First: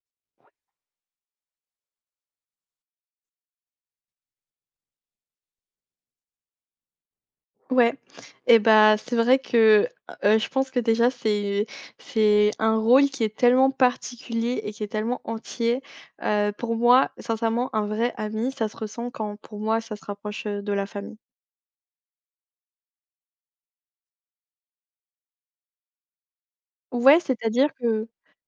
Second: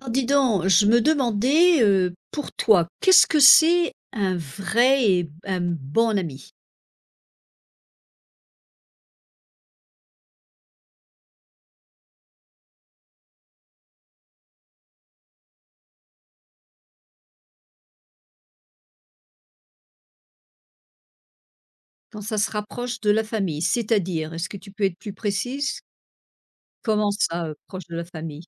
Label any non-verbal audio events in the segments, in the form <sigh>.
Alors dis donc, je me demandais, pour toi, qu'est-ce que c'est un vrai et un bon ami? Ouais, et bah, c'est vrai que, je pense que déjà c'est un rôle qui est tellement particulier et qui est tellement entier. Pour moi, sincèrement, un vrai ami, ça se ressent quand pour moi ça se rapproche, de la famille. Quand ça se rapproche de la famille, c'est-à-dire, est-ce que tu peux être plus précise? Comment Ouais, ça, c'est-à-dire proche de la que famille?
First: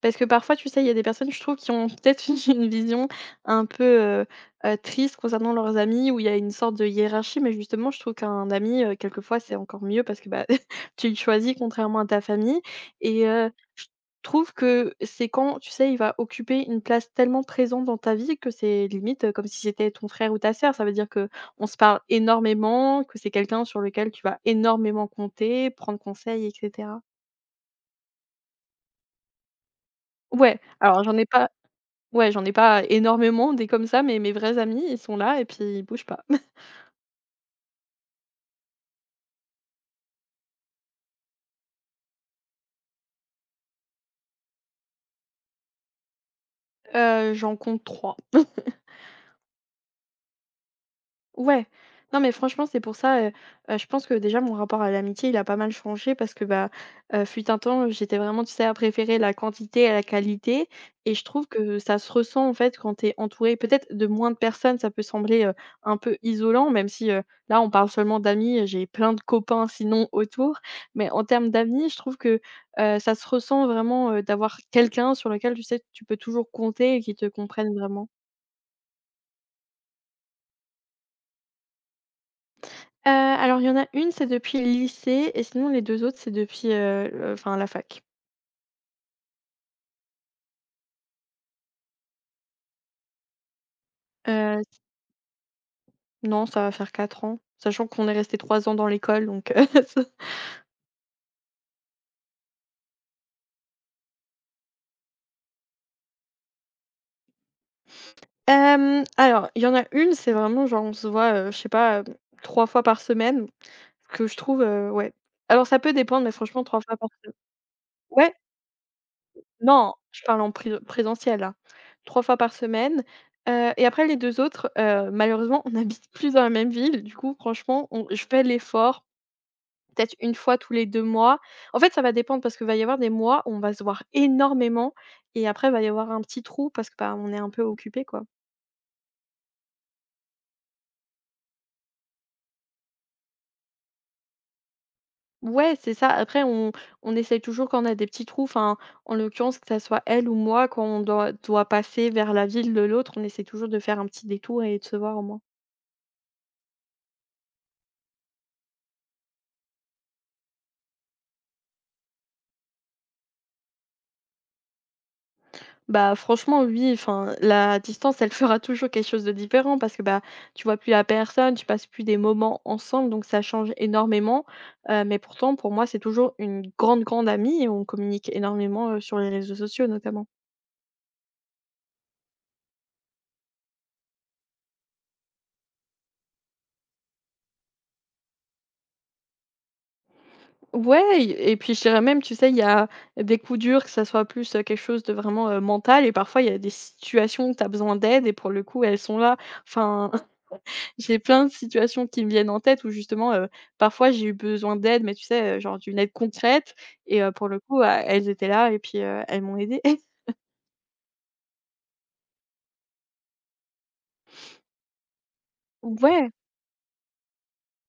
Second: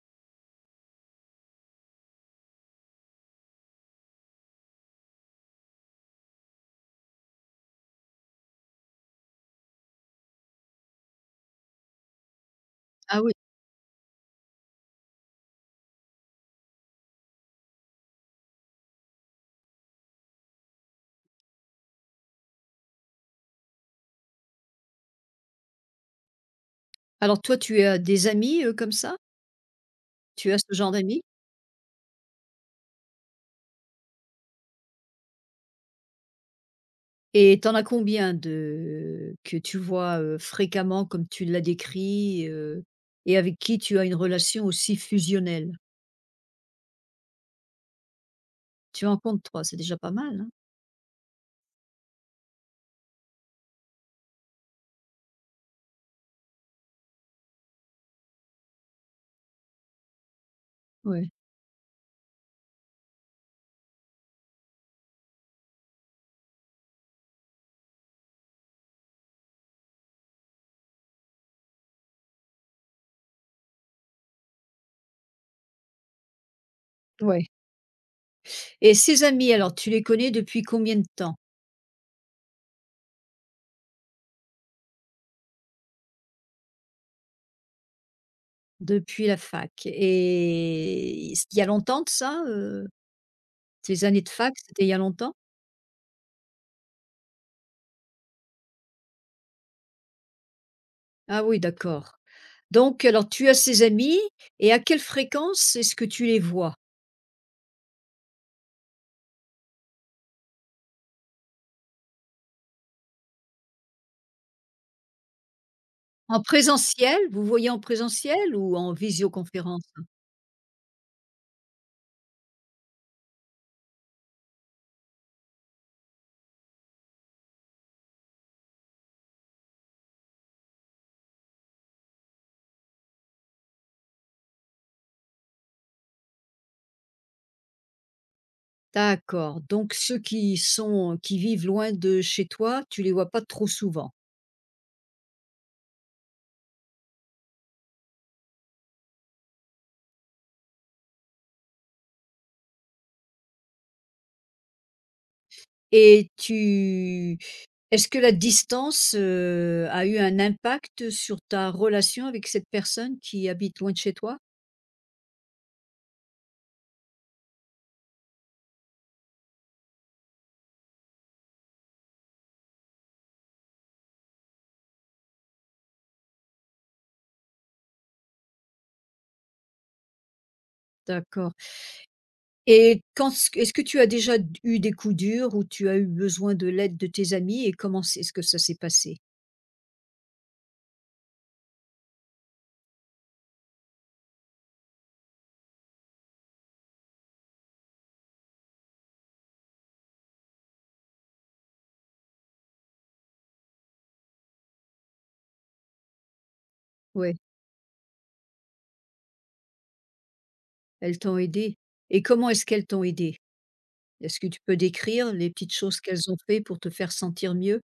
parce que parfois, tu sais, il y a des personnes, je trouve, qui ont peut-être <laughs> une vision un peu, triste concernant leurs amis où il y a une sorte de hiérarchie, mais justement, je trouve qu'un ami, quelquefois, c'est encore mieux parce que, bah, <laughs> tu le choisis contrairement à ta famille Ah et oui, trouve que c'est quand, tu sais, il va occuper une place tellement présente dans ta vie que c'est limite, comme si c'était ton frère ou ta sœur. Ça veut dire que on se parle énormément, que c'est quelqu'un sur lequel tu vas énormément compter, prendre conseil et cetera. alors toi tu as des amis, comme ça? Tu as Ouais, ce genre alors j'en d'amis? ai pas. Ouais, j'en ai pas énormément des comme ça, mais mes vrais amis, ils sont là et puis ils bougent pas. <laughs> Et t'en as combien de que tu vois, fréquemment comme tu l'as décrit, et avec qui tu as une relation aussi fusionnelle? J'en compte trois. Tu en comptes 3, c'est déjà pas mal, hein? Ouais, non mais franchement c'est pour ça, je pense que déjà mon rapport à l'amitié il a pas mal changé parce que, bah, fut un temps j'étais vraiment tu sais à préférer la quantité à la qualité, et je Ouais. trouve que ça se ressent en fait quand t'es entouré peut-être de moins de personnes ça peut sembler, un peu isolant même si, là on parle seulement d'amis, j'ai plein de copains sinon autour, mais en termes d'amis je trouve que, ça se ressent vraiment, d'avoir quelqu'un sur lequel tu sais tu peux toujours compter et qui te Ouais. comprenne vraiment. Et ses amis alors, tu les connais depuis combien de temps? Alors il y en a une, c'est depuis le lycée et sinon les 2 autres, c'est depuis, le enfin la fac. Depuis la fac et il y a longtemps de ça, heu? Tes années de fac, Heu, c'était il y a longtemps? non, ça va faire 4 ans, sachant qu'on est resté 3 ans dans l'école donc, <laughs> ça. Ah oui, d'accord. Donc alors tu as ces amis et à quelle fréquence est-ce que tu les vois? Hem, alors il y en a une, c'est vraiment genre on se voit, je sais pas, 3 fois par semaine, que je trouve, ouais. Alors ça peut dépendre, mais En franchement 3 fois par présentiel? Vous voyez en ouais, présentiel ou en visioconférence? non, je parle en présentiel là. 3 fois par semaine, et après les 2 autres, malheureusement, on <laughs> n'habite plus dans la même ville. Du coup, franchement, on je fais l'effort peut-être une fois tous les 2 mois. En fait, ça va dépendre parce qu'il va y avoir des mois où on va se voir énormément et après, il va y avoir un petit trou parce que, bah, on est un peu occupé quoi. D'accord, donc ceux qui sont qui vivent loin de chez toi, tu les vois pas trop souvent? Ouais, c'est ça. Après, on essaye toujours quand on a des petits trous, enfin, en l'occurrence, que ça soit elle ou moi, quand on doit passer vers la ville de l'autre, on essaie toujours de faire un petit détour et de se voir au moins. Et tu est-ce que la distance, a eu un impact sur ta relation avec cette personne qui habite loin de chez toi? Bah, franchement, oui, enfin, la distance, elle fera toujours quelque chose de différent parce que, bah, tu vois plus la personne, tu passes plus des moments ensemble, donc ça change énormément. Mais pourtant, pour moi, c'est toujours une grande, grande amie et on communique énormément, sur les réseaux sociaux, notamment. D'accord et quand ce est-ce que tu as déjà eu des coups durs où tu as eu besoin de l'aide de tes amis et comment c'est est-ce que ça s'est passé? Ouais, et puis je dirais même, tu sais, il y a des coups durs, que ça soit plus, quelque chose de vraiment, mental et parfois il y a des situations où tu as besoin d'aide et pour le coup, elles sont là. Enfin, j'ai plein de situations qui me viennent en tête où justement, parfois j'ai eu besoin d'aide, mais tu sais, genre d'une aide concrète et Ouais, pour le coup, elles étaient là et puis, elles m'ont aidée. <laughs> elles t'ont aidé et comment est-ce qu'elles t'ont aidé? Est-ce que tu peux décrire les petites choses qu'elles Ouais. ont fait pour te faire sentir mieux?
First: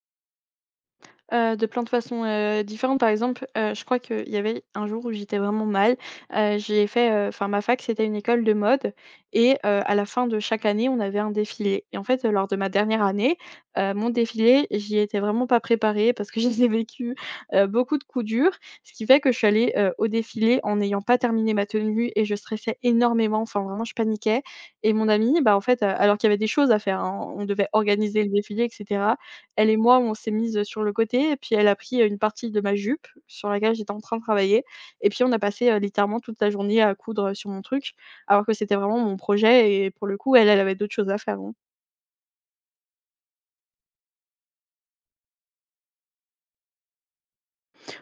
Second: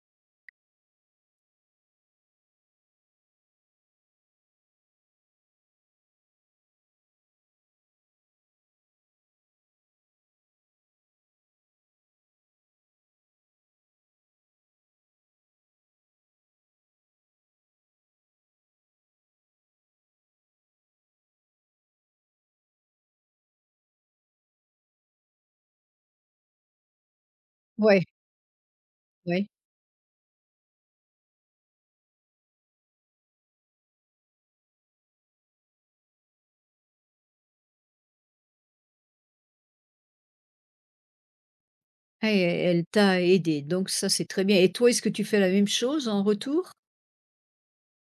De plein de façons, différentes. Par exemple, je crois qu'il y avait un jour où j'étais vraiment mal, enfin ma fac, c'était une école de mode et à la fin de chaque année, on avait un défilé et en fait, lors de ma dernière année, mon défilé, j'y étais vraiment pas préparée parce que <laughs> j'ai vécu, beaucoup de coups durs, ce qui fait que je suis allée, au défilé en n'ayant pas terminé ma tenue et je stressais énormément, enfin vraiment je paniquais, et mon ami, bah, en fait, alors qu'il y avait des choses à faire, hein, on devait Ouais, organiser le défilé, etc. ouais. Elle et moi, on s'est mises sur le côté et puis elle a pris une partie de ma jupe sur laquelle j'étais en train de travailler et puis on a passé, littéralement toute la journée à coudre sur mon truc, alors que c'était vraiment mon projet et pour le coup, elle, elle avait d'autres choses à faire, hein. Ah, et elle t'a aidé, donc ça, c'est très bien. Et toi, est-ce que tu fais la même chose en retour?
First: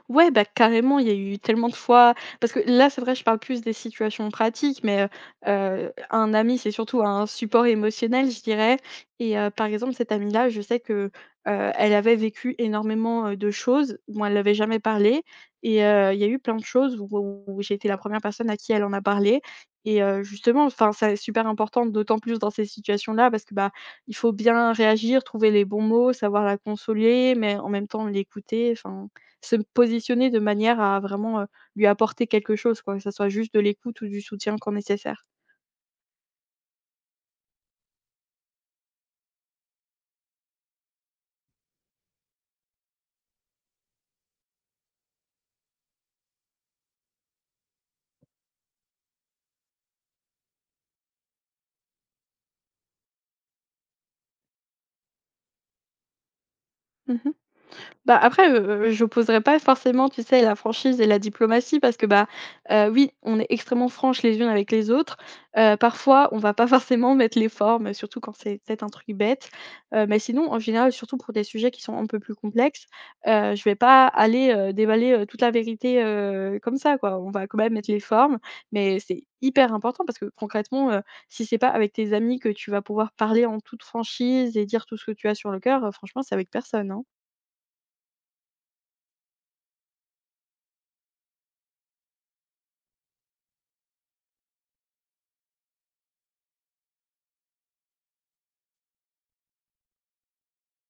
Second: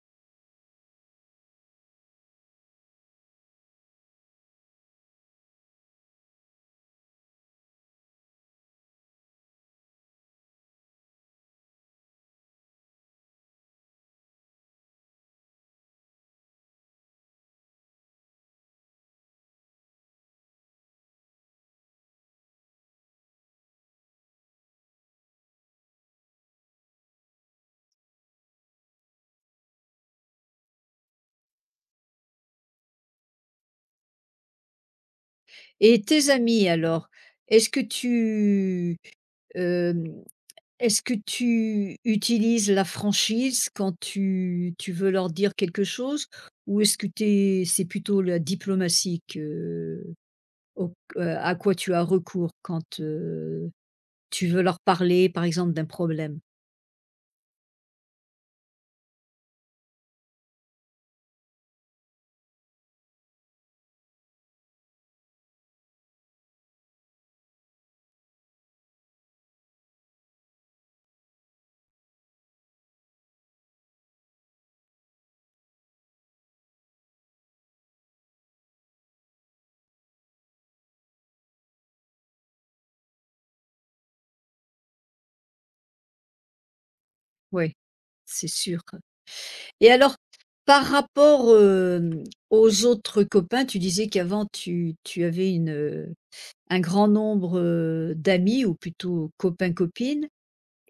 Ouais, bah, carrément, il y a eu tellement de fois parce que là, c'est vrai, je parle plus des situations pratiques, mais un ami, c'est surtout un support émotionnel, je dirais, et par exemple, cette amie-là, je sais que, elle avait vécu énormément, de choses dont elle n'avait jamais parlé et il y a eu plein de choses où j'ai été la première personne à qui elle en a parlé et justement, enfin, c'est super important, d'autant plus dans ces situations-là parce que, bah, il faut bien réagir, trouver les bons mots, savoir la consoler, mais en même temps l'écouter, enfin se positionner de manière à vraiment, lui apporter quelque chose quoi, que ça soit juste de l'écoute ou du soutien quand nécessaire. Et tes amis alors, est-ce que tu, hem, est-ce que tu utilises la franchise quand tu veux leur dire quelque chose? Ou est-ce que t'es c'est plutôt la diplomatie que au q à quoi tu as recours quand, tu veux leur parler, par exemple, d'un problème? Mmh. Bah, après, j'opposerais pas forcément, tu sais, la franchise et la diplomatie parce que, bah, oui, on est extrêmement franches les unes avec les autres. Parfois, on va pas <laughs> forcément mettre les formes, surtout quand c'est peut-être un truc bête. Mais sinon, en général, surtout pour des sujets qui sont un peu plus complexes, je vais pas aller, déballer, toute la vérité, comme ça, quoi. On va quand même mettre les formes, mais c'est hyper important parce que concrètement, si c'est pas avec tes amis que tu vas pouvoir parler en toute franchise et dire tout ce que tu as sur le cœur, franchement, c'est avec personne, hein. Oui, c'est sûr. Et alors, par rapport, hem, aux autres copains, tu disais qu'avant tu avais une, un grand nombre, d'amis ou plutôt copains-copines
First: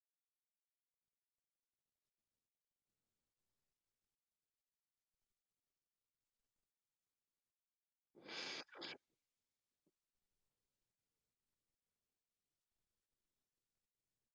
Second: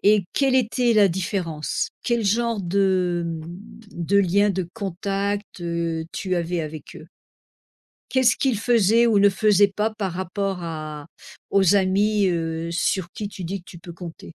et quelle était la différence? Quel genre de, mmh, de lien, de contact, tu avais avec eux? Qu'est-ce qu'ils faisaient ou ne faisaient pas par rapport à aux amis, sur qui tu dis que tu peux compter?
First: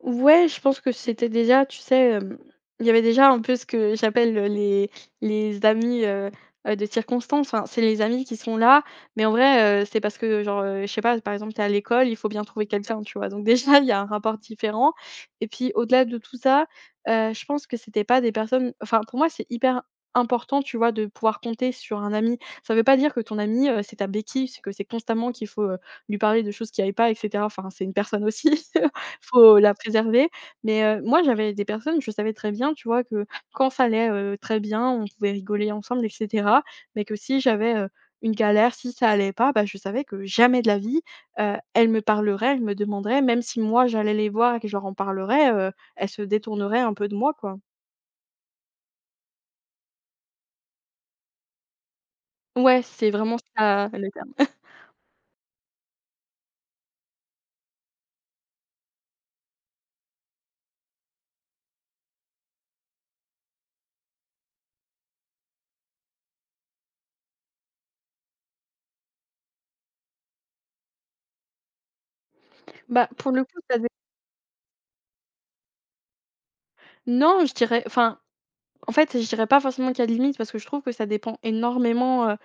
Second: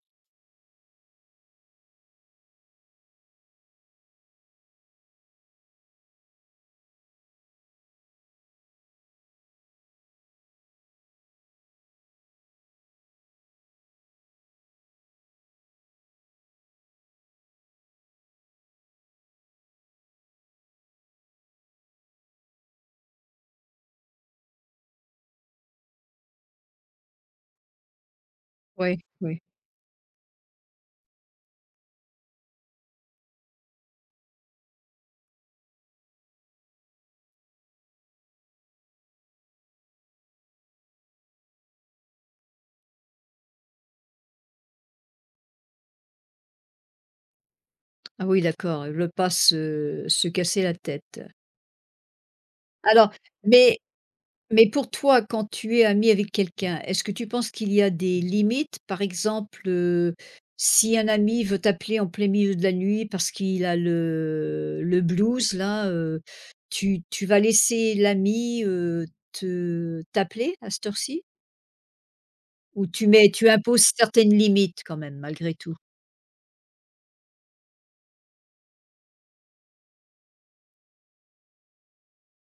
Ouais, je pense que c'était déjà, tu sais, hem, il y avait déjà un peu ce que j'appelle, les amis, de circonstance. Enfin, c'est les amis qui sont là, mais en vrai, c'est parce que genre, je sais pas, par exemple, t'es à l'école, il faut bien trouver quelqu'un, tu vois? Donc déjà, <laughs> il y a un rapport différent, et puis au-delà de tout ça, je pense que c'était pas des personnes, enfin, pour moi, c'est hyper important, tu vois, de pouvoir compter sur un ami. Ça veut pas dire que ton ami, c'est ta béquille, c'est que c'est constamment qu'il faut, lui parler de choses qui aillent pas et cetera. Enfin, c'est une personne aussi. <laughs> Ouais, ouais. Faut la préserver, mais moi, j'avais des personnes, je savais très bien, tu vois, que quand ça allait, très bien, on pouvait rigoler ensemble et cetera, mais que si j'avais, une galère, si ça allait pas, bah, je savais que jamais de la vie, elles me parleraient, elles me demanderaient, même si moi, j'allais les voir et que je leur en parlerais, elles se détourneraient un peu de moi, quoi. Ah oui, d'accord, ils pas se casser la tête. Ouais, Alors c'est vraiment mais ça, le terme. Mais pour toi, quand tu es ami avec quelqu'un, est-ce que tu penses qu'il y a des limites? Par exemple, si un ami veut t'appeler en plein milieu de la nuit parce qu'il a le blues là, tu tu vas laisser l'ami, te t'appeler à cette heure-ci? Ou tu Bah, mets pour le tu coup, ça dé imposes certaines limites quand même malgré tout? non, je dirais enfin, en fait, je dirais pas forcément qu'il y a de limite parce que je trouve que ça dépend énormément, heu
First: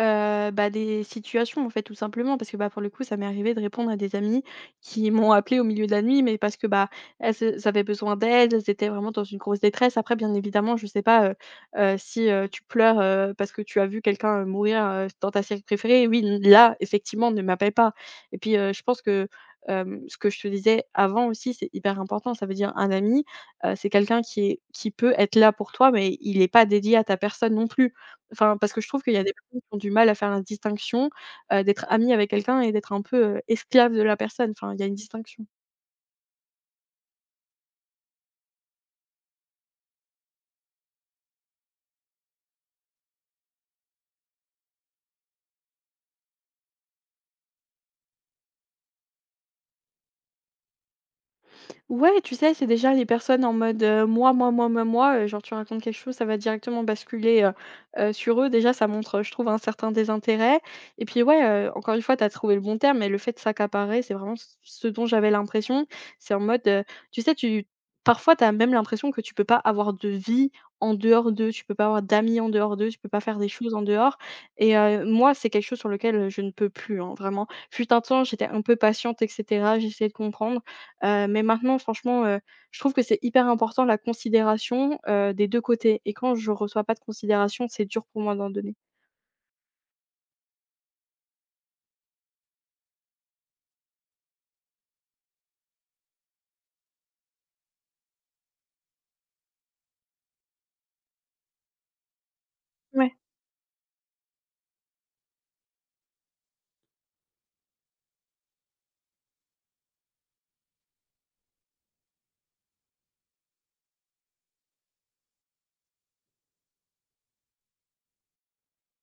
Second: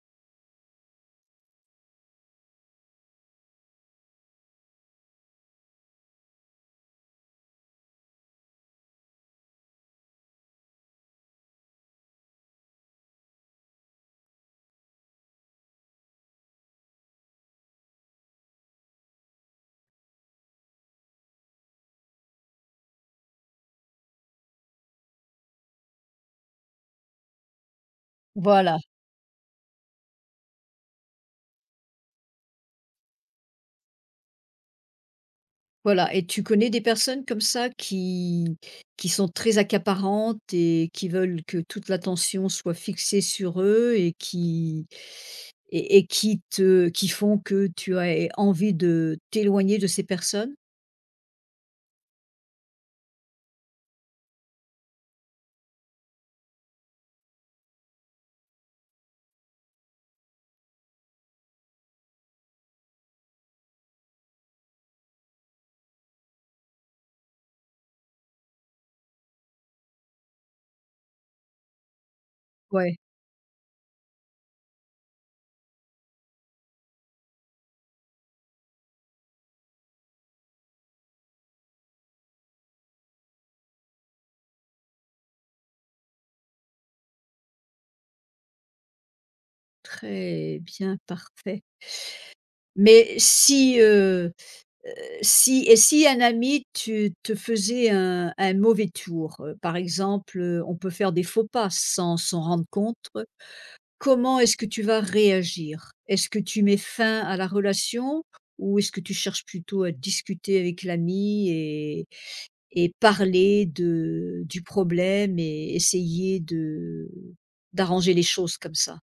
heu, bah, des situations, en fait, tout simplement. Parce que, bah, pour le coup, ça m'est arrivé de répondre à des amies qui m'ont appelé au milieu de la nuit, mais parce que, bah, elles avaient besoin d'aide, elles étaient vraiment dans une grosse détresse. Après, bien évidemment, je sais pas, si, tu pleures, parce que tu as vu quelqu'un, mourir, dans ta série préférée, oui, n là, effectivement, ne m'appelle pas. Et puis, je pense que, hem, ce que je te disais avant aussi, c'est hyper important. Ça veut dire un ami. C'est quelqu'un qui peut être là pour toi, mais il n'est pas dédié à ta personne non plus. Enfin, parce Voilà. que je trouve qu'il y a des personnes qui ont du mal à faire la distinction, d'être ami avec quelqu'un et d'être un peu, esclave de la personne. Enfin, il y a une distinction. Voilà et tu connais des personnes comme ça qui sont très accaparantes et qui veulent que toute l'attention soit fixée sur eux et qui te qui font que tu as envie de t'éloigner de ces personnes? Ouais, tu sais, c'est déjà les personnes en mode, moi, moi, moi, moi, moi, genre tu racontes quelque chose, ça va directement basculer, sur eux. Déjà, ça montre, je trouve un certain désintérêt. Et puis ouais, encore une fois, tu as trouvé le bon terme, mais le fait de s'accaparer, c'est vraiment c ce dont j'avais l'impression. C'est en mode, tu sais, tu parfois, tu as même l'impression que tu peux pas avoir de vie en dehors d'eux, tu peux pas avoir d'amis en dehors d'eux, Ouais, tu peux pas faire des choses en dehors. Et moi, c'est quelque chose sur lequel je ne peux plus, hein, vraiment. Fut un temps, j'étais un peu patiente et cetera, j'essayais de comprendre. Mais maintenant, franchement, je trouve que c'est hyper important, la considération, des 2 côtés, et quand je reçois pas de considération, c'est dur pour moi d'en donner. très bien, parfait. Mais si, heu, si si un ami tu te faisait un mauvais tour, par exemple, on peut faire des faux pas sans s'en rendre compte. Ouais. Comment est-ce que tu vas réagir? Est-ce que tu mets fin à la relation ou est-ce que tu cherches plutôt à discuter avec l'ami et parler de du problème et essayer de d'arranger les choses comme ça?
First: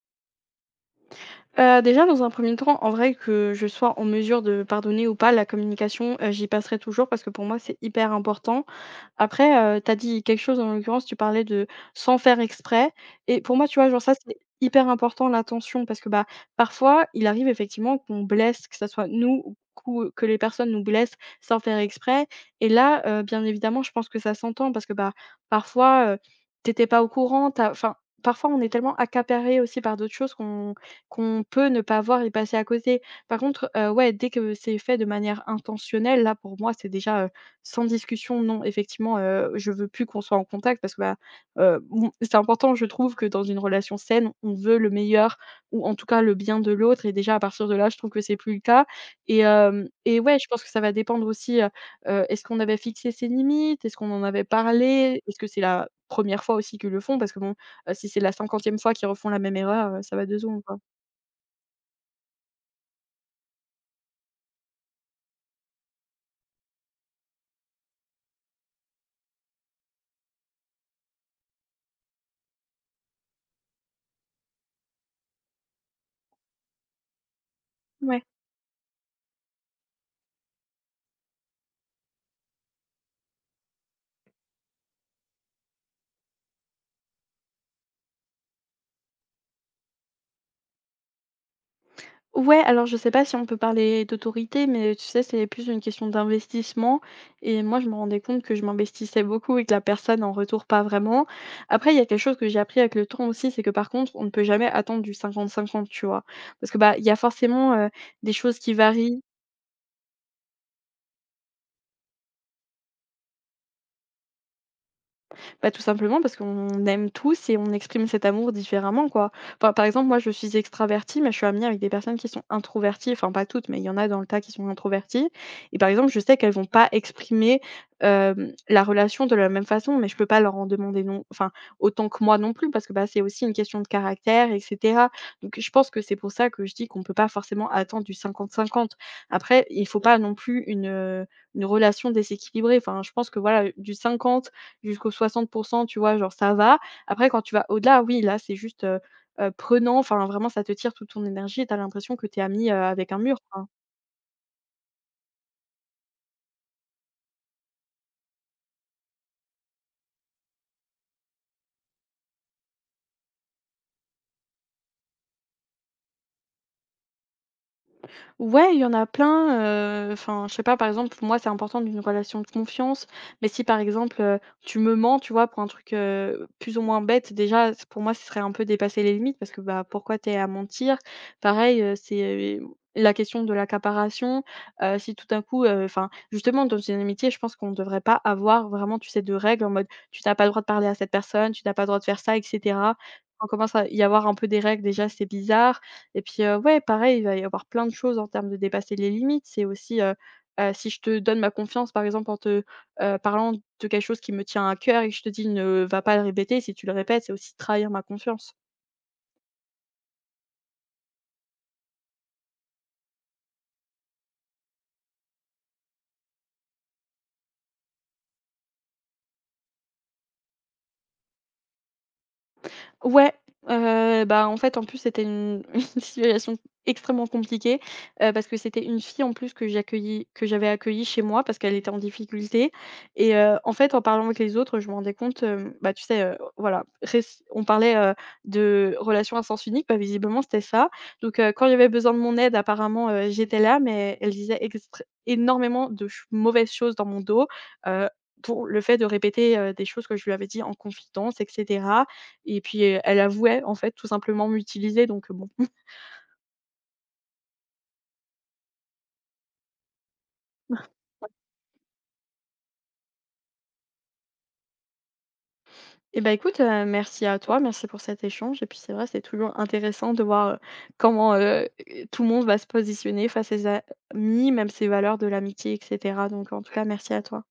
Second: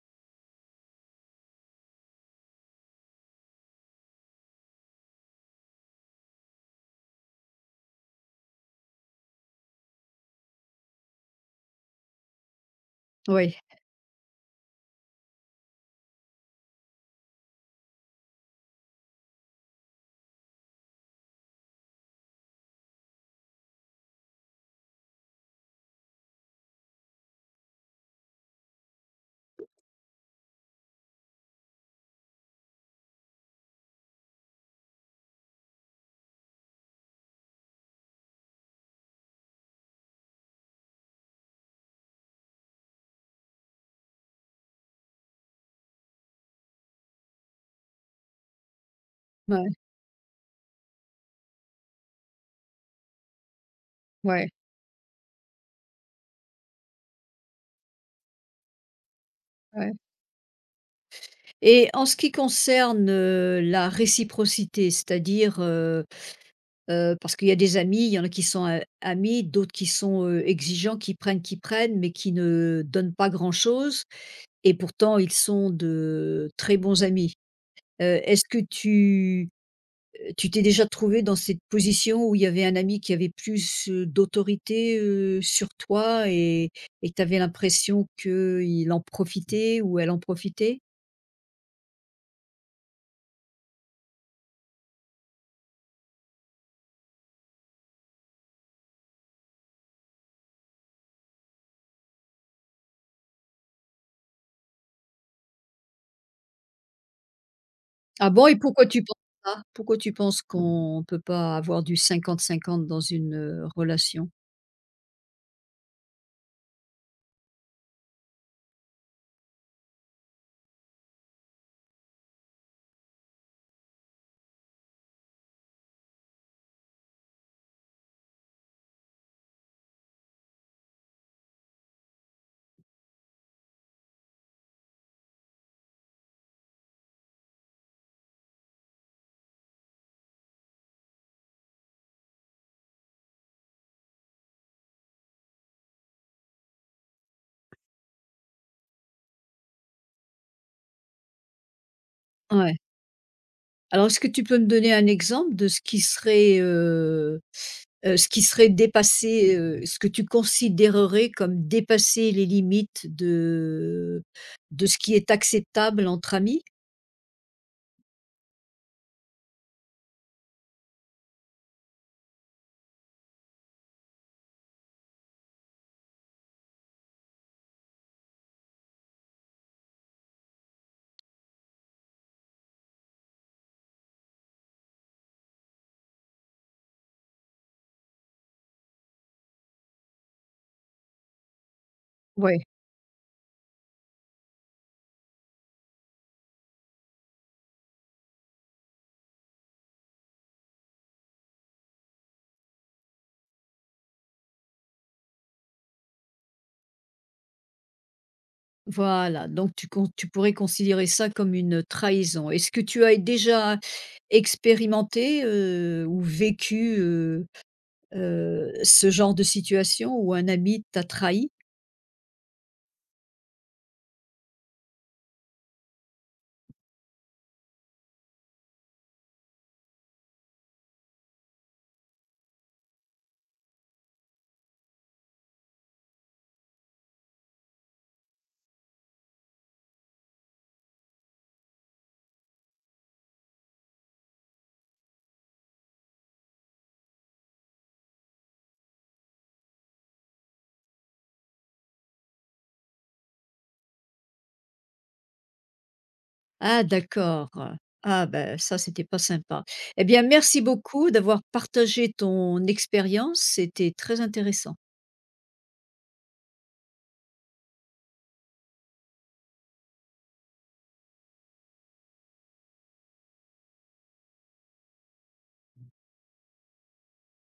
Déjà, dans un premier temps, en vrai, que je sois en mesure de pardonner ou pas, la communication, j'y passerai toujours parce que pour moi, c'est hyper important. Après, tu as dit quelque chose, en l'occurrence, tu parlais de «sans faire exprès», et Oui, pour moi, tu vois, genre, ça, c'est hyper important, l'attention, parce que, bah, parfois, il arrive effectivement qu'on blesse, que ça soit nous ou qu'ou que les personnes nous blessent sans faire exprès. Et là, bien évidemment, je pense que ça s'entend parce que, bah, parfois, tu pas au courant, tu enfin, parfois, on est tellement accaparés aussi par d'autres choses qu'on peut ne pas voir et passer à côté. Par contre, ouais, dès que c'est fait de manière intentionnelle, là, pour moi, c'est déjà, sans discussion. Non, effectivement, je veux plus qu'on soit en contact parce que, bah, on c'est important, je trouve, que dans une relation saine, on veut le meilleur ou en tout cas le bien de l'autre, et déjà à partir de là, je trouve que c'est plus le cas. Et ouais, hem et ouais, je pense que ça va dépendre aussi, est-ce qu'on avait fixé ses limites? Est-ce qu'on en avait ouais, parlé? Est-ce que c'est la première fois aussi qu'ils le font? Parce que bon, si c'est la cinquantième fois qu'ils refont la même ouais, erreur, ça va 2 secondes. et en ce qui concerne, la réciprocité, c'est-à-dire, parce qu'il y a des amis, il y en a qui sont a amis, d'autres qui sont, exigeants, qui prennent, mais qui ne donnent pas grand-chose. Et pourtant ils sont de très bons amis. Ouais. Est-ce que tu, tu t'es déjà trouvé dans cette position où il y avait un ami qui avait plus, d'autorité, sur toi et tu avais l'impression qu'il en profitait ou elle en profitait? Ouais, alors je sais pas si on peut parler d'autorité, mais tu sais, c'est plus une question d'investissement. Et moi, je me rendais compte que je m'investissais beaucoup et que la personne en retour pas vraiment. Après, il y a quelque chose que j'ai appris avec le temps aussi, c'est que par contre, on ne peut jamais attendre du 50-50, tu vois. Parce que bah, il y a forcément Ah des bon, et choses qui pourquoi tu penses varient. ça? Pourquoi tu penses qu'on ne peut pas avoir du 50-50 dans une, relation? Bah, tout simplement parce qu'on aime tous et on exprime cet amour différemment, quoi. Enfin, par exemple, moi, je suis extravertie, mais je suis amie avec des personnes qui sont introverties. Enfin, pas toutes, mais il y en a dans le tas qui sont introverties. Et par exemple, je sais qu'elles vont pas exprimer euh, la relation de la même façon, mais je peux pas leur en demander non, enfin, autant que moi non plus, parce que bah, c'est aussi une question de caractère, etc. Donc, je pense que c'est pour ça que je dis qu'on peut pas forcément attendre du 50-50. Après, il faut pas non plus une relation déséquilibrée. Enfin, je pense que voilà, du 50 jusqu'aux 60, tu vois? Genre ça va. Après quand tu vas au-delà, oui, là, c'est juste, prenant, enfin vraiment ça te tire toute ton énergie et tu as l'impression que tu es à mi, Ouais. avec un mur. Alors, est-ce que tu peux me donner un exemple de ce qui serait dépassé, ce que tu considérerais comme dépasser les limites de ce qui est acceptable entre amis? Ouais, il y en a plein, enfin, je sais pas, par exemple, pour moi, c'est important d'une relation de confiance, mais si, par exemple, tu me mens, tu vois, pour un truc, plus ou moins bête, déjà, c pour moi, ce serait un peu dépasser les limites parce que, bah, pourquoi t'es à mentir? Pareil, c'est la question de l'accaparation, si tout d'un coup, enfin, justement, dans une amitié, je pense qu'on ne devrait pas avoir vraiment, tu sais, de règles en mode: «Tu n'as pas le droit de parler à cette personne, tu n'as pas le droit de faire ça» et Ouais. cetera. Quand on commence à y avoir un peu des règles, déjà, c'est bizarre. Et puis, ouais, pareil, il va y avoir plein de choses en termes de dépasser les limites. C'est aussi, si je te donne ma confiance, par exemple, en te, parlant de quelque chose qui me tient à cœur et que je te dis: «Ne va pas le répéter», si tu le répètes, c'est aussi trahir ma confiance. Voilà, donc tu con tu pourrais considérer ça comme une trahison. Est-ce que tu as déjà expérimenté, ou vécu, ce genre de situation où un ami t'a trahi? Ouais, bah, en fait, en plus, c'était une <laughs> une situation extrêmement compliquée, parce que c'était une fille, en plus, que j'avais accueillie chez moi parce qu'elle était en difficulté. Et en fait, en parlant avec les autres, je me rendais compte, bah, tu sais, voilà, res on parlait, de relations à sens unique, bah, visiblement, c'était ça. Donc quand il y avait besoin de mon aide, apparemment, j'étais là, mais elle disait extré énormément de ch mauvaises choses dans mon dos, heu, dont le fait de répéter, des choses que je lui avais dit en confidence et cetera. Et puis, elle avouait, en fait, tout simplement m'utiliser donc, bon. Ah, d'accord. Ah ben ça, c'était pas sympa. Eh bien, merci <laughs> beaucoup d'avoir partagé ton expérience, c'était très intéressant. Et bah, écoute, merci à toi, merci pour cet échange et puis c'est vrai, c'est toujours intéressant de voir, comment, tout le monde va se positionner face à ses amis, même ses valeurs de l'amitié et cetera, donc en tout cas merci à toi.